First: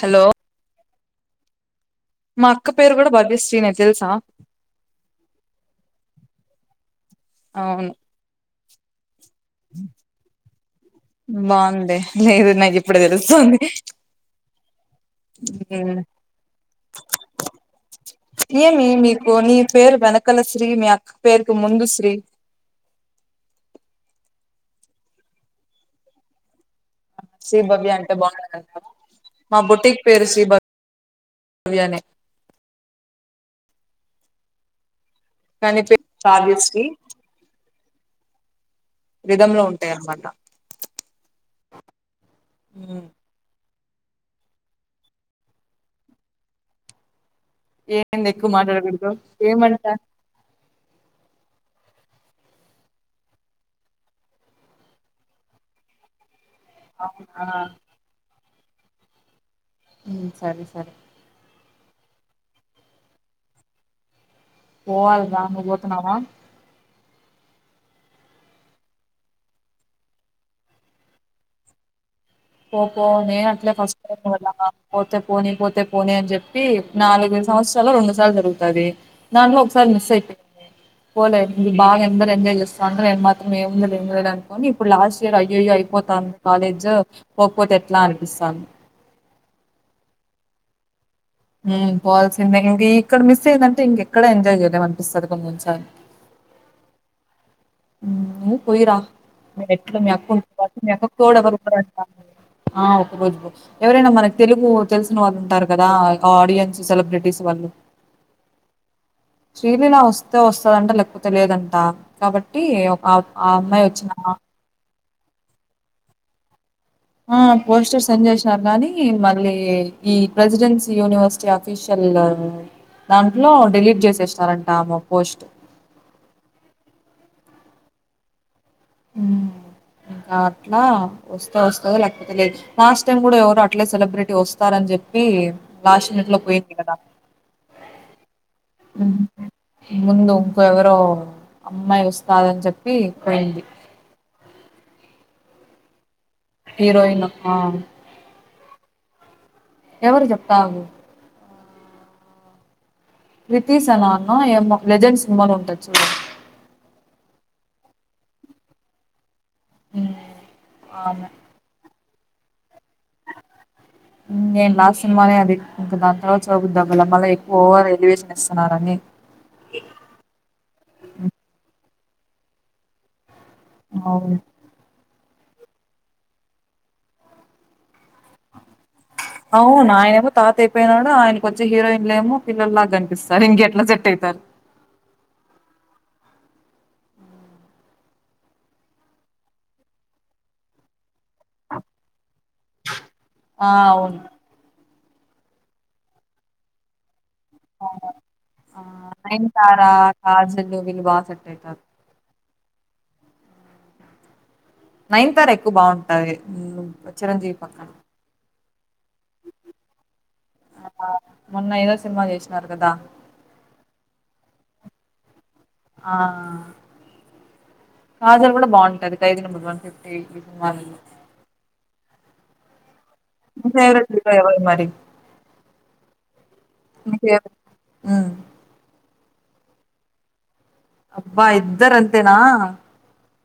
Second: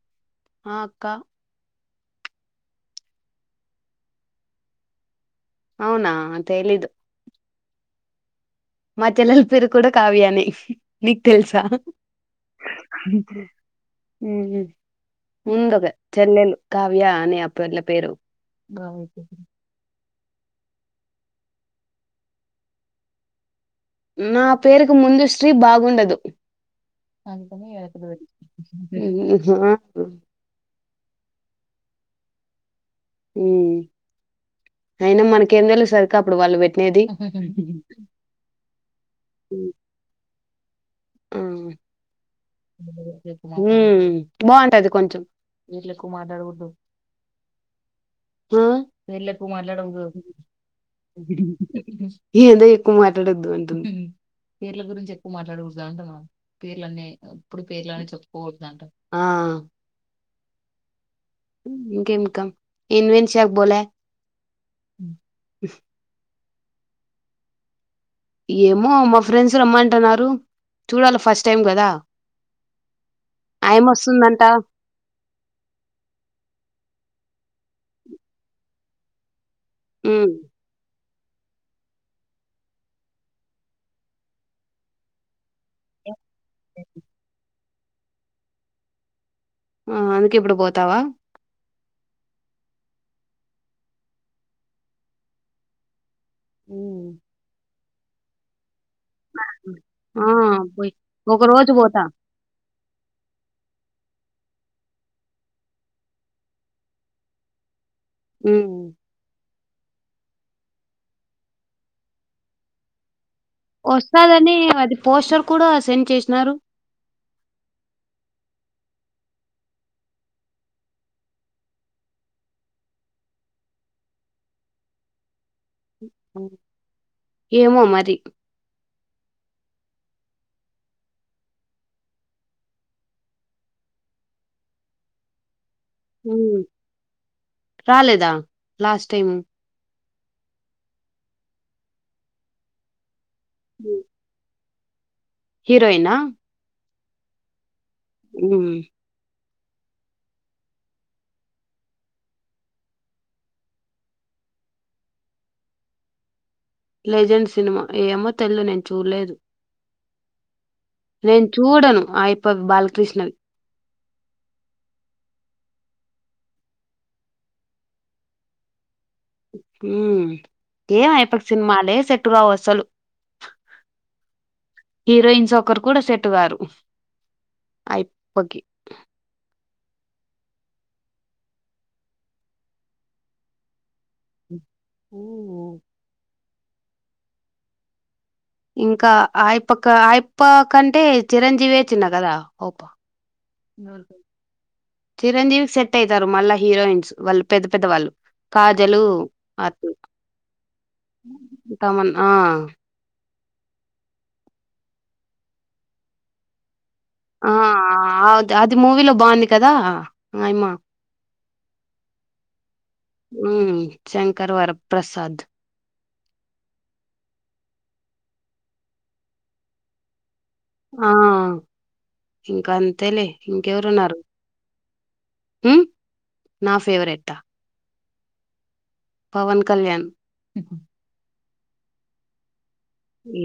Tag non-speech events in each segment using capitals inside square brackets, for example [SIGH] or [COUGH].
Hello ఆ అక్క మా అక్క పేరు కూడా భవ్య శ్రీ నే తెలుసా? అవునా తెలీదు. అవును మర్ చెల్లెలి పేరు కూడా కావ్య నే మీకు తెలుసా బాగుంది లేదు నాకు ఇప్పుడు తెలుస్తుంది ముందొక ఉమ్. చెల్లెలు కావ్య అని ఆ పిల్ల పేరు పక్కల శ్రీ మీ అక్క పేరుకి ముందు శ్రీ నా పేరుకు ముందు శ్రీ బాగుండదు. ఊమ్ శ్రీ ఊమ్ భవ్య అంటే బాగుండదంట హా హు వ్య నే ఊమ్ అయినా మనకేం కానీ పేరు తెలుస్తది అక్క అప్పుడు వాళ్ళు కావ్యశ్రీ పెట్నేటియి రిధం లో ఉంటాయన్నమాట. ఆ ఉమ్. హుమ్ బావుంటది కొంచెం ఏంది ఎక్కువ ఆ మాట్లాడకుడదు ఏమంటా? ఏందో ఎక్కువ మాట్లాడొద్దు అంటుంది. దాంటున్నా పేర్లన్ని ఉ అవునా ఇప్పుడు పేర్లని చెప్ ఆ ఊమ్ సరే సరే ఇంకేందక్కా [UNINTELLIGIBLE] బోలే పోవాలి రా నువ్వు పోతున్నావా? ఏమో మా ఫ్రెండ్స్ రమ్మంటన్నారు చూడాల ఫస్ట్ టైం గదా పోపో నే అట్లే ఫస్ట్ టైమ్ [UNINTELLIGIBLE] పోతే పోని పోతే పోని అని చెప్పి నాలుగైదు సంవత్సరాల్లో రెండు సార్లు [UNINTELLIGIBLE] రుగుతాది. నార్మల్గా ఒకసారి మిస్ ఉమ్ అయిపోయింది పోలేదు మీరు బాగా అందరు ఎంజాయ్ చేస్తా ఉంటే నేను మాత్రం ఏముంది ఏంలేదు అనుకోని ఇప్పుడు లాస్ట్ ఇయర్ అయ్యయ్యో అయిపోతాన కాలేజు పోతే ఎట్లా అనిపిస్తాంది ఆ అందుకె ఇప్పుడు పోతావా పోవల్సిందే ఇంక ఇక్కడ మిస్ అయ్యందంటే ఇంకెక్కడ ఎంజాయ్ చేయలేం అనిపిస్తుంది కొని కొని సారుల అ హ్మ్ పోయిరా అక్కడ ఎలాగో మీ ఆ అక్క ఉంది కాబట్టి మీ పోయి అక్కకి తోడు ఒక ఎవరు రోజు పోతా ఉండరంటా ఆ ఒక రోజు పో ఎవరైనా మనకు తెలుగు తెలిసిన వాళ్ళు ఉంటారు కదా ఆడియన్స్ సెలబ్రిటీస్ వాళ్ళు హ శ్రీలీలా వస్తే వస్తదంట లేకపోతే లేదంట కాబట్టి టీ ఆ అమ్మాయి వచ్చిన వసదని అది పోస్టర్ కూడా సెండ్ చేసినారు ఆ పోస్టర్ సెండ్ చేసినారు గానీ మళ్ళీ ఈ ప్రెసిడెన్సీ యూనివర్సిటీ ఆఫీషియల్ దాంట్లో డిలీట్ చేసేసినారంట ఆమే పోస్ట్ ఏమో మరి ఇంకా అట్లా వస్తా వస్త లేకపోతే లేదు లాస్ట్ టైమ్ కూడా ఎవరు అట్లే సెలబ్రిటీ వస్తారని చెప్పి రాలేదా లాస్ట్ హ్మ్. టైమ్ ముందు ఇంకో ఎవరో అమ్మాయి వస్తదని చెప్పి పోయింది అ హీరోయినా హీరోయిన్ ఉ ఎవరు చెపావు కితిసనానా ఎమో లెజెండ్స్ సినిమా ఉంటది చూడు లెజెండ్ సినిమా ఏమో తెలయాదు నేను చూడలేదు హ్మ్ ఆమె. నేను చూడను ఆ ఎప్పడు బాలకృష్ణవి నేను లాస్ట్ సినిమానే అది ఇంక దాని తరవాత చూడబుధవళ మల ఎక్కువ ఓవర్ ఎలివేషన్ ఇస్తున్నారని హ ఏంయపటి సినిమాలే సేట్టుకావు అసలు అవు హీరోయిన్స్ ఒకరు కూడా సెట్ గారు అయిపోకి అవును ఆయననేమో తాత అయిపోయినాడు ఆయనకోచ్చే హీరోయిన్లు ఏమో పిల్ల లాగా కనిపిస్తారు ఇంకెట్లా సెట్ అయితారు. ఉఓ ఇంకా ఆయపక ఆయప్ప కంటే చిరంజీవి చిన్న కదా ఓప్పా ఆ! అవును. చిరంజీవికి సెట్ అయితారు మళ్ళా హీరోయిన్స్ వాళ్ళు పెద్ద అవును. పెద్దవాళ్ళు ఆ! కాజలు అ 'నయనతార, కాజల్' వీళ్ళు బా సెట్ అయితారు. తమన్నా ఆ నైన్ తార ఎక్కువ బాగుంటాది ఆ అది మూవీలో బాగుంది కదా ఆయమా ఆ! మొన్న ఏదో సినిమా జేసినారు కదా! శంకర్ వర. ప్రసాద్ ఆ కాజాలు కూడా బాగుంటాది ఖైది నంబర్ వన్ ఫిఫ్టీ ఆ ఇంకాంత అంతేలే నీ ఇంకెవరు ఫేవరెట్ ఉన్నారు హీరో ఎవరు మరి? నా ఫేవరెట్. ఆ పవన్ కళ్యాణ్ బ్ బా ఇద్దర అంతేనా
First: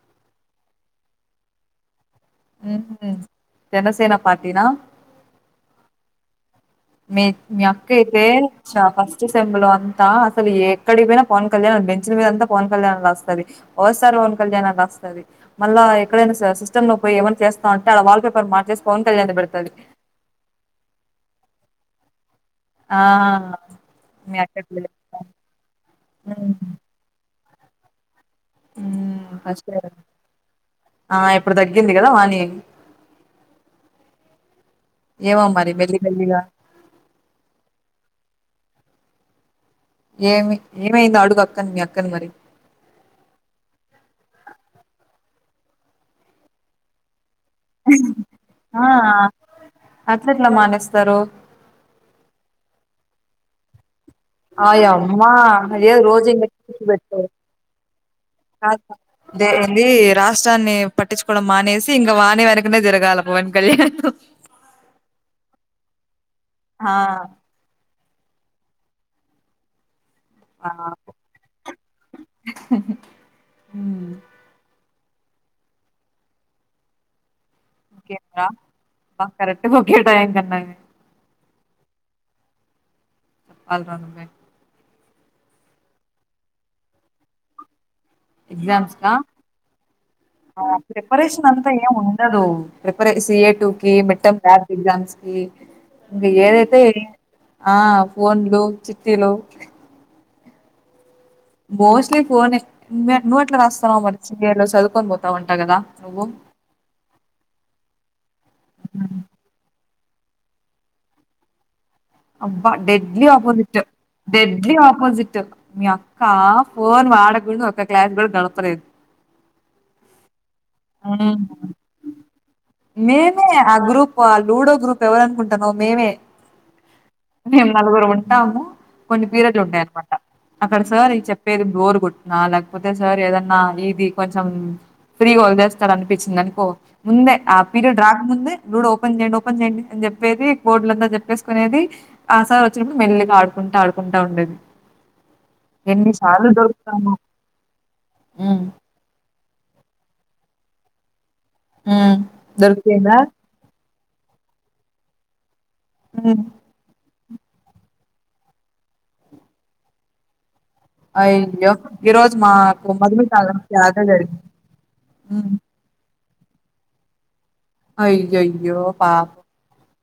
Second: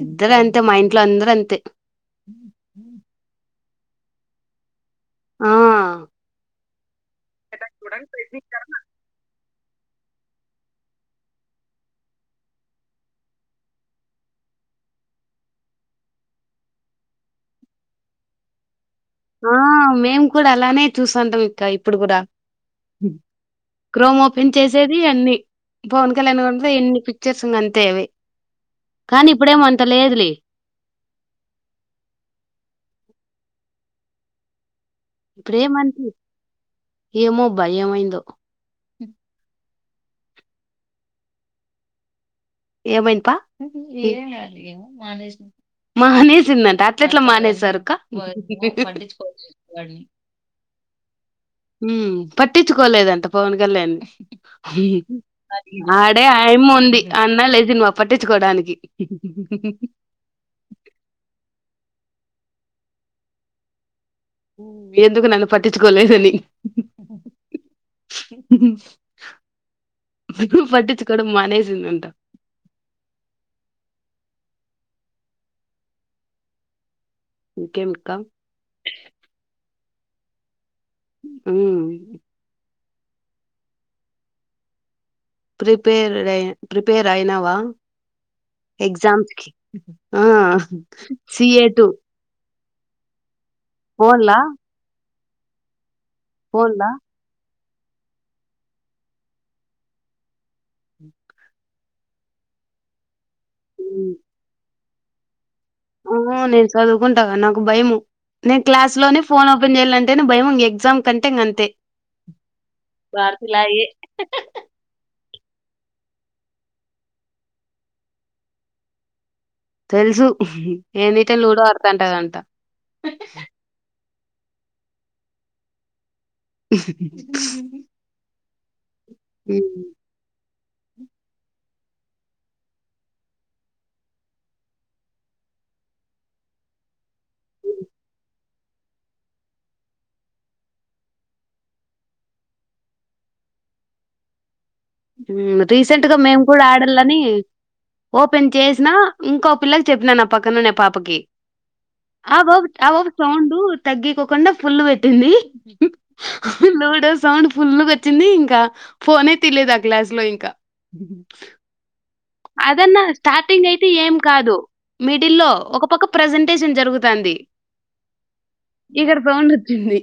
ఇద్దరు అంతే మా ఇంట్లో అందరు అంతే. జనసేనా పార్టీన ఆ మీ మీ అక్క చూడానికి అయితే ప్రయత్నించారు ఫస్ట్ సెమ్బల్. అంతా అసలు ఎక్కడికి పోయినా పవన్ కళ్యాణ్ బెంచ్ల మీద అంతా పవన్ కళ్యాణ్ రాస్తది సార్ పవన్ కళ్యాణ్ రాస్తది మళ్ళా ఎక్కడైనా సిస్టమ్ లో పోయి ఏమన్నా చేస్తా అంటే అడ వాల్ పేపర్ మార్చేస్త. ఆ మేము కూడా అలానే చూసంటాం ఇంకా ఇప్పుడు కూడా ఆ క్రోమ్ మీ ఓపెన్ అక్క చేసేది అన్ని పవన్ కళ్యాణ్ ఎన్ని పిక్చర్ [UNINTELLIGIBLE] అంతేవి హు ఇప్పుడు తగ్గింది కదా వానీ ఏమో మరి ఇప్పుడేమంత మెల్లి మెల్లిగా ఏమో భయంమైందో ఏమి ఏమైంది అడుగు అక్క మీ అక్కని మరి. ఏమైపా మానేసిందంటే అట్ల ఎట్లా మానేసి ఆ అట్లెట్లా మానేస్తారు పట్టించుకోలేదని అంత పవన్ కళ్యాణ్డి అయ అమ్మా అ రోజు ఇట్ ఆయమ్మ ఉంది అన్న లేచి నువ్వు పట్టించుకోవడానికి రాష్ట్రాన్ని పట్టించుకోవడం మానేసి ఇ వాణి వెనకనే తిరగాలల పవన్ కళ్యాణ ఎందుకు నన్ను పట్టించుకోలేలేదని. హా ఆ పట్టించుకోడం మానేసిందంట ఇంకేం అక్క కే కరెక్ట్ టైమ్ కన్నా ఉ [UNINTELLIGIBLE] ప్రిపేర్డ్ ప్రిపేర్ అయినావా ఎగ్జామ్స్ కా ఎక్జామ్స్కి ఆ ప్రిపరేషన్ సి ఏ అంతా టు ఏం ఉండదు ప్రిపరే సి ఎ టూ కి మెట్టం ల్యాబ్ ఎగ్జామ్స్ కి ఇంక ఏదైయితే ఫోన్లా ఆ ఫోన్లు చిత్తీలు బోస్ని ఫోనే నువ్వెట్లా రాస్తాన్నావు మరి సి ఎలో చదువు మొత్తం పోతాండి ఆ నేను చదువుకుంటాగా నాకు భయము నేను క్లాస్ లోని ఫోన్ ఓపెన్ చెయ్యాలం అంటేను భయం ఎగ్జామ్ కంటే ఇక అంతే అబ్బా డెడ్లీ ఆపోజిట్ డెడ్లీ ఆపోజిట్ మీ అక్క ఫోన్ వాడకుండా ఒక క్లాస్ కూడా గడపలేదు తెలుసు ఏందిటె మ్మ్. లూడో ఆడతాంటదంట మేమే ఆ గ్రూప్ ఆ లూడో గ్రూప్ ఎవరు అనుకుంటన్నవ్ మేమే మేము నలుగురం ఉంటాము కొన్ని పీరియడ్లు ఉంటాయన్నమాట అక్కడ సార్ ఇ చెప్పేది బోర్ కొట్టినా లేకపోతే సార్ ఏదన్నా ఇది కొంచెం ఫ్రీగా వదిలేస్తడు అనిపించింది అనుకో ముందే ఆ పీరియడ్ రాక ముందే లూడో ఓపెన్ చేయండి ఓపెన్ చేయండి అని చెప్పేది బోర్డులంతా చెప్పేసుకునేది ఆసార్ వచ్చినప్పుడు మెల్లిగా ఆడుకుంటా ఆడుకుంటా ఉండేది హ్మ్ రీసెంట్ గా మేము ఎన్నిసార్లు కూడా దొరుకుతాము ఆడాలని ఓపెన్ ఉమ్ చేసినా ఇంకో పిల్లకి చెప్పినాను నా పక్కన నే పాపకి ఉమ్ ఆ ఓ ఆ దొరికిందా సౌండు తగ్గికోకుండ ఫుల్ పెట్టింది ఉమ్ నోడస్ సౌండ్ ఫుల్లు గ వచ్చింది ఇంక ఫోనే తీయలేద క్లాస్ లో ఇంకా అయ్యో గిరోజు అదన్నా స్టార్టింగ్ అయితే ఏం కాదు మిడిల్ లో ఉమ్ ఒక పక్క ప్రజెంటేషన్ జరుగుతాంది అయ్యయ్యో ఇక్కడ పాపం సౌండ్ వచ్చింది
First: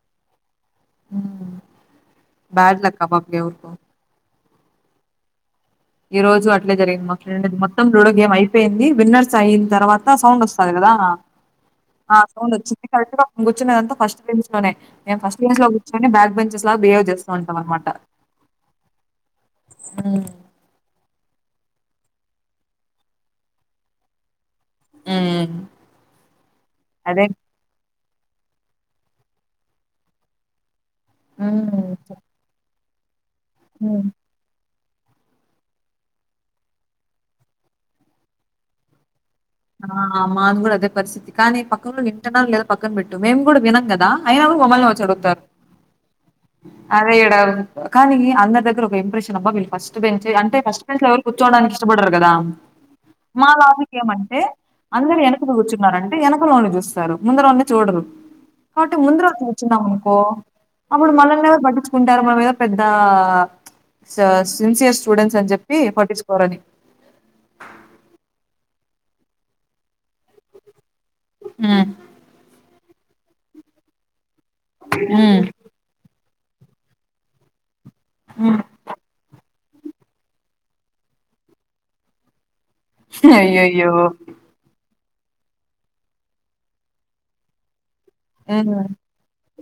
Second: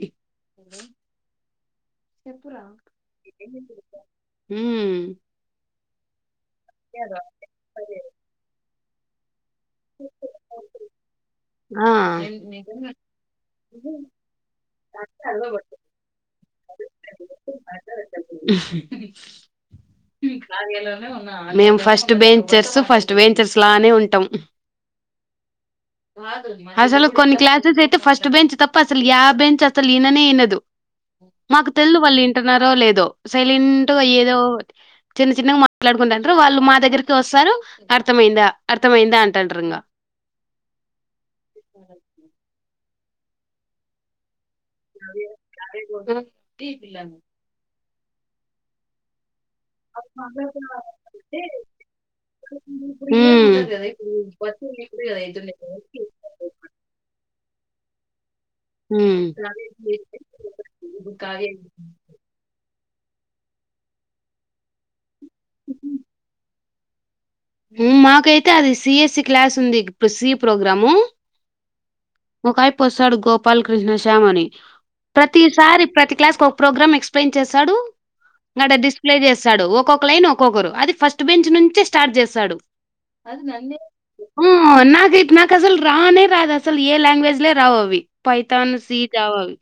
హ్మ్ చెప్పు రా [INAUDIBLE] హ్మ్ ఈ రోజు అటు జరిగిందమ్మ మొత్తం పోడో గేమ్ అయిపేయింది విన్నర్ స్ ఫిక్స్ అయిన తర్వాత సౌండ్ వస్తది గదా ఆ సౌండ్ వచ్చింది ఆ కాకపోతే నేను కూర్చుంది ఫస్ట్ బేంచేసిలో కాకపోతే బ్యాక్ పెంచెస్ అట్లా బిహేవర్ చేస్తూ ఉంటన్నమాట ఊ మేము ఫస్ట్ బెంచెస్ ఫస్ట్ వెంచర్స్ లానే ఉంటము అసలు అదే కొన్ని క్లాసేస్ అయితే ఫస్ట్ ఫస్ట్ బెంచీ తప్ప అసలు లాస్ట్ బెంచ్ అసలు ఇననే ఇనదు మాకు ఉమ్ తెలువది వాళ్ళు వింటున్నారో లేదో సైలెంట్ గ ఏదో ఒ చిన్న చిన్నగా మాట్లాడుకుంటంటరు వాళ్ళు మా దగ్గరికి ఓస్తారు అర్థమయిందా అర్థమయియందా అంట ఆ మాది కూడ అదే పరిస్థితి కానీ పక్క ఉన్నోళ్లు వింటున్నారో పక్కన బెట్టు మేము కూడా వినము అయినా గూడ సోమవారం వచ్చి అడుగుతారు అదే ఎడా కానీ అందరి దగ్గర ఒక ఇంప్రెషన్ బ్బా వీళ్ళు ఫస్ట్ బెంచ్ అంటే ఫస్ట్ బెంచ్ లో ఎవరు కూర్చోడానికి ఇష్టపడ్డారు కదా మా ఉమ్ లాగా ఏండి అందరు వెనక కూర్చున్నంటే వెనకలో చూస్తారు ముందున్నోళ్లు కానీ చూడరు కాబట్టి ముందర వసం వచ్చిందాం అనుకో అప్పుడు మనల్ని ఎవరు పట్టించుకుంటారు మన మీద పెద్ద ఆ సిన్సియర్ స్టూడెంట్స్ స్టూడెంట్స్ అని చెప్పి పట్టించుకోరని ఉ మాకైతే అది సిఎస్సి క్లాస్ ఉంది ఇప్పుడు సి ప్రోగ్రాము ఉ ఒకవైపు వస్తాడు గోపాలకృష్ణ శ్యామని ఉమ్, ప్రతిసారి ప్రతి క్లాస్ ఒక ప్రోగ్రామ్ ఎక్స్ప్లెయిన్ చేశాడు ఉమ్. నడ డిస్ప్లే చేస్తా వస్తాడు ఒక్కొక్క లైన్ ఒక్కొక్కరు అది ఫస్ట్ బెంచ్ నుంచే స్టార్ట్ చేస్తాడు అ అయ్యయ్యో అన్నాడు ఇట్ నాకు అసలు రానే రాదు అసలు ఏ లాంగ్వేజ్ లో రానే రా వవి పైతాన్ ఉమ్. స జావావి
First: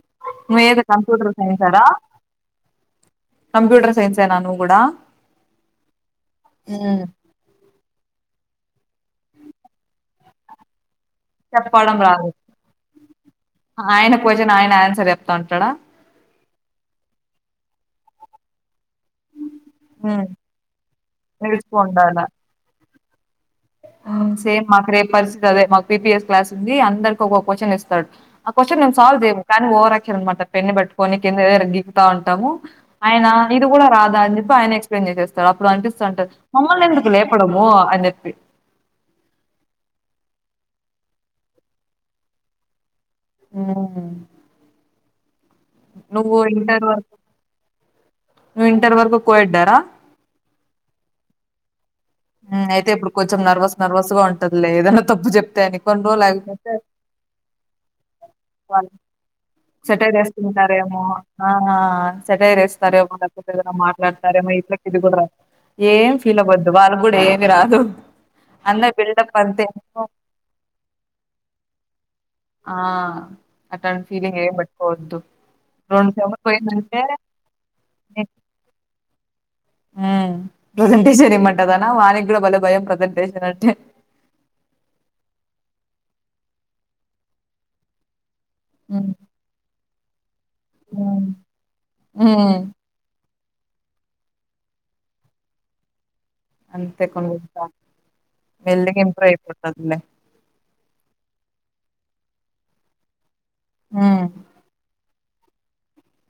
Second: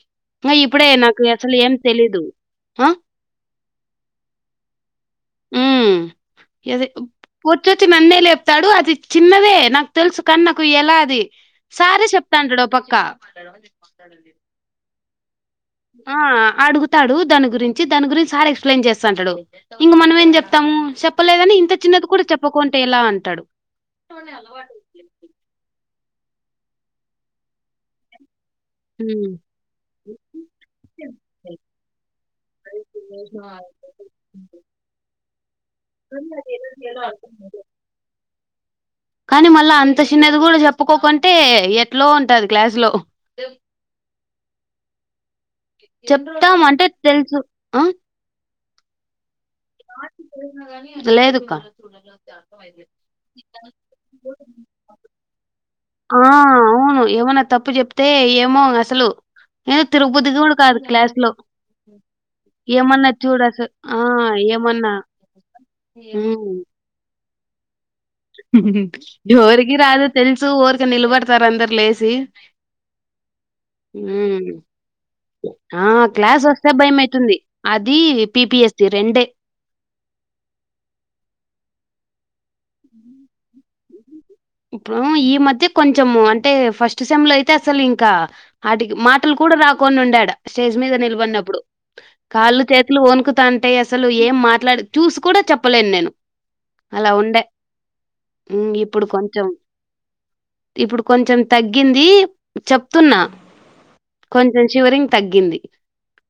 నువ్వేదో ఇప్పుడే నాకు కంప్యూటర్ అసలు ఏం సైన్సారా తెలీదు అ కంప్యూటర్ సైన్సేనా నువ్వు కూడా ఊ ఉమ్. పొద్దుటి నుంచి నన్నే లేపుతాండు తడు అది చిన్నదే నాకు తెలుసు కాన్ నాకు ఎలా ది పడం రాదు ఆయన కోషన్ ఆయన ఆన్సర్ చెప్తాను చడ ఆ అడుగుతాడు దాని గురించి దాని గురించి సార్ ఎక్స్ప్లేన్ చెస్ అంటాడు ఇంక మనం ఉమ్. ఏం చెప్తాము చెప్పలేదని ఇంత నేర్చుకో చిన్నది ఉండాల కూడ చెప్పకుంటే ఎలా తడు సేమ్ మాకి పరిస్థితి అదే మ పిపిఎస్ క్లాస్ ఉంది అందరికి ఒకో క్వశ్చన్ ఇస్తాడు ఆ క్వశ్చన్ మేము సాల్వ్ ఉమ్. చేయము కానీ ఓవరాక్షన్ అనమాట పెన్నన్ని పెట్టుకొని కిందరగుతా ఉంటాము ఆయన ఇది కూడా రాదా అని చెప్పి ఆయన ఎక్స్ప్లెయిన్ చేసేస్తాడు అప్పుడు అనిపిస్తంటారు మమ్మల్ని ఎందుకు లేపడము అని చెప్పి కానీ మళ్ళా అంత చిన్నది కూడా చెప్పుకోకుంటే ఎట్లో ఉంటది క్లాసు లో ఆ చెప్తాం అంటే తెలుసు అ నువ్వు ఇంటర్ వరకు కోయడ్డారా లేదుక అయితే ఇప్పుడు కొంచెం నర్వస్ నర్వస్ గా ఉంటదులే ఏదైనా తప్పు చెప్తే అని కొన్ని ఆ రోజులు ఆగిపోతే అవును ఏమన్నా తప్పు చెప్తే ఏమో వాళ్ళ అసలు ఏ సెటైర్ తిరుగుబద్ది కూడా కాదు ఏస్తుంటారేమో. క్లాస్ లో ఆ! సెటైర్ ఏమన్నా ఏస్తారేమో చూడు లేకపోతే అస ఏదైనా ఆ మాట్లాడతారేమో ఈట్లకి ఏమన్నా ఇది కూడ ఏమి రాదు అందరు బిల్డప్ అంతే. ఎవరికి రాదు తెలుసు ఊరికే నిలబడతారు అందరు లేసి ఆ! అట్లాంటి ఫీలింగ్ ఏం పెట్టుకోవద్దు. సెమ్‌లు క్లాస్ వస్తే భయ పోయిందంటే అయితుంది అది పిపిఎస్సి రెండు అ ఉ ప్రెసెంటేషన్ ఇమంటదాన వానీ కూడ బలే భయం ప్రసెంటేషన్ అంటే ఇప్పుడు ఈ మధ్య కొంచెము అంటే ఫస్ట్ సెమ్ లో అయితే అసలు ఇంకా వాటికి హ్మ్. మాటలు కూడ రా కొన్నిండాడు స్టేజ్ మీద హ్మ్. నిలవడినప్పుడు హ్మ్. కాళ్ళు చేతులు ఒనుకు టే అసలు ఏం మాట్లాడు చూసి కూడ చెప్పలేను నేను అంతే అలా ఉండే. హ్మ్. ఇప్పుడు [UNINTELLIGIBLE] కొంచెం ఇప్పుడు కొంచెం తగ్ గింది చెప్తున్నా హ్మ్. కొంచం చివరింగ్ తగ్గింది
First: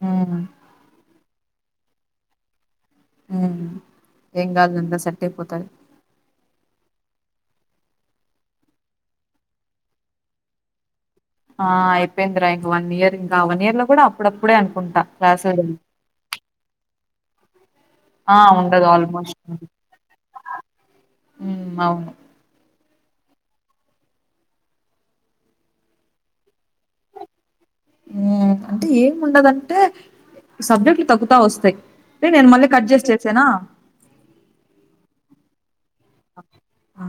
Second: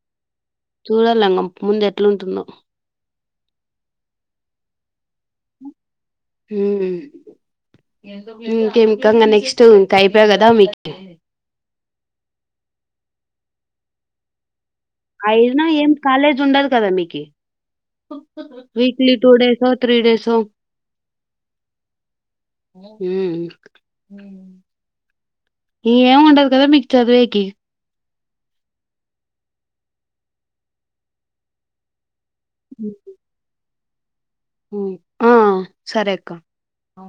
హ్మ్. చూడలంగం ముందు ఎట్లు న్టుందో ఉమ్ ఏంగద్లే అంత సెట్ అయిపోతాది ఉమ్ ఇంకేంకా ఇంగ నెక్స్ట్ ఇంకా అయిపోయా కదా మీకి ఆ అయిపోయిందిరా ఇంక వన్ ఇయర్ ఇంకా వన్ ఇయర్ లో కూడా అప్పుడప్పుడే అ అయినా ఏం కాలేజ్ ఉండదు కదా మీకి ఆ! ఉండదు వీక్లీ టూ ఆల్‌మోస్ట్. డేస్ఓ త్రీ డేస్ ఓ హ్మ్. అవును. ఉమ్ ఏమి ఉండదు కదా మీకు చదివేకి ఉమ్ అంటే ఏం ఉండదంటే సబ్జెక్ట్లు తగ్గుతా వస్తాయి్ టే నేను మళ్ళీ కట్ చేస్ చేసేనా ఆ సరే అక్క ఆ!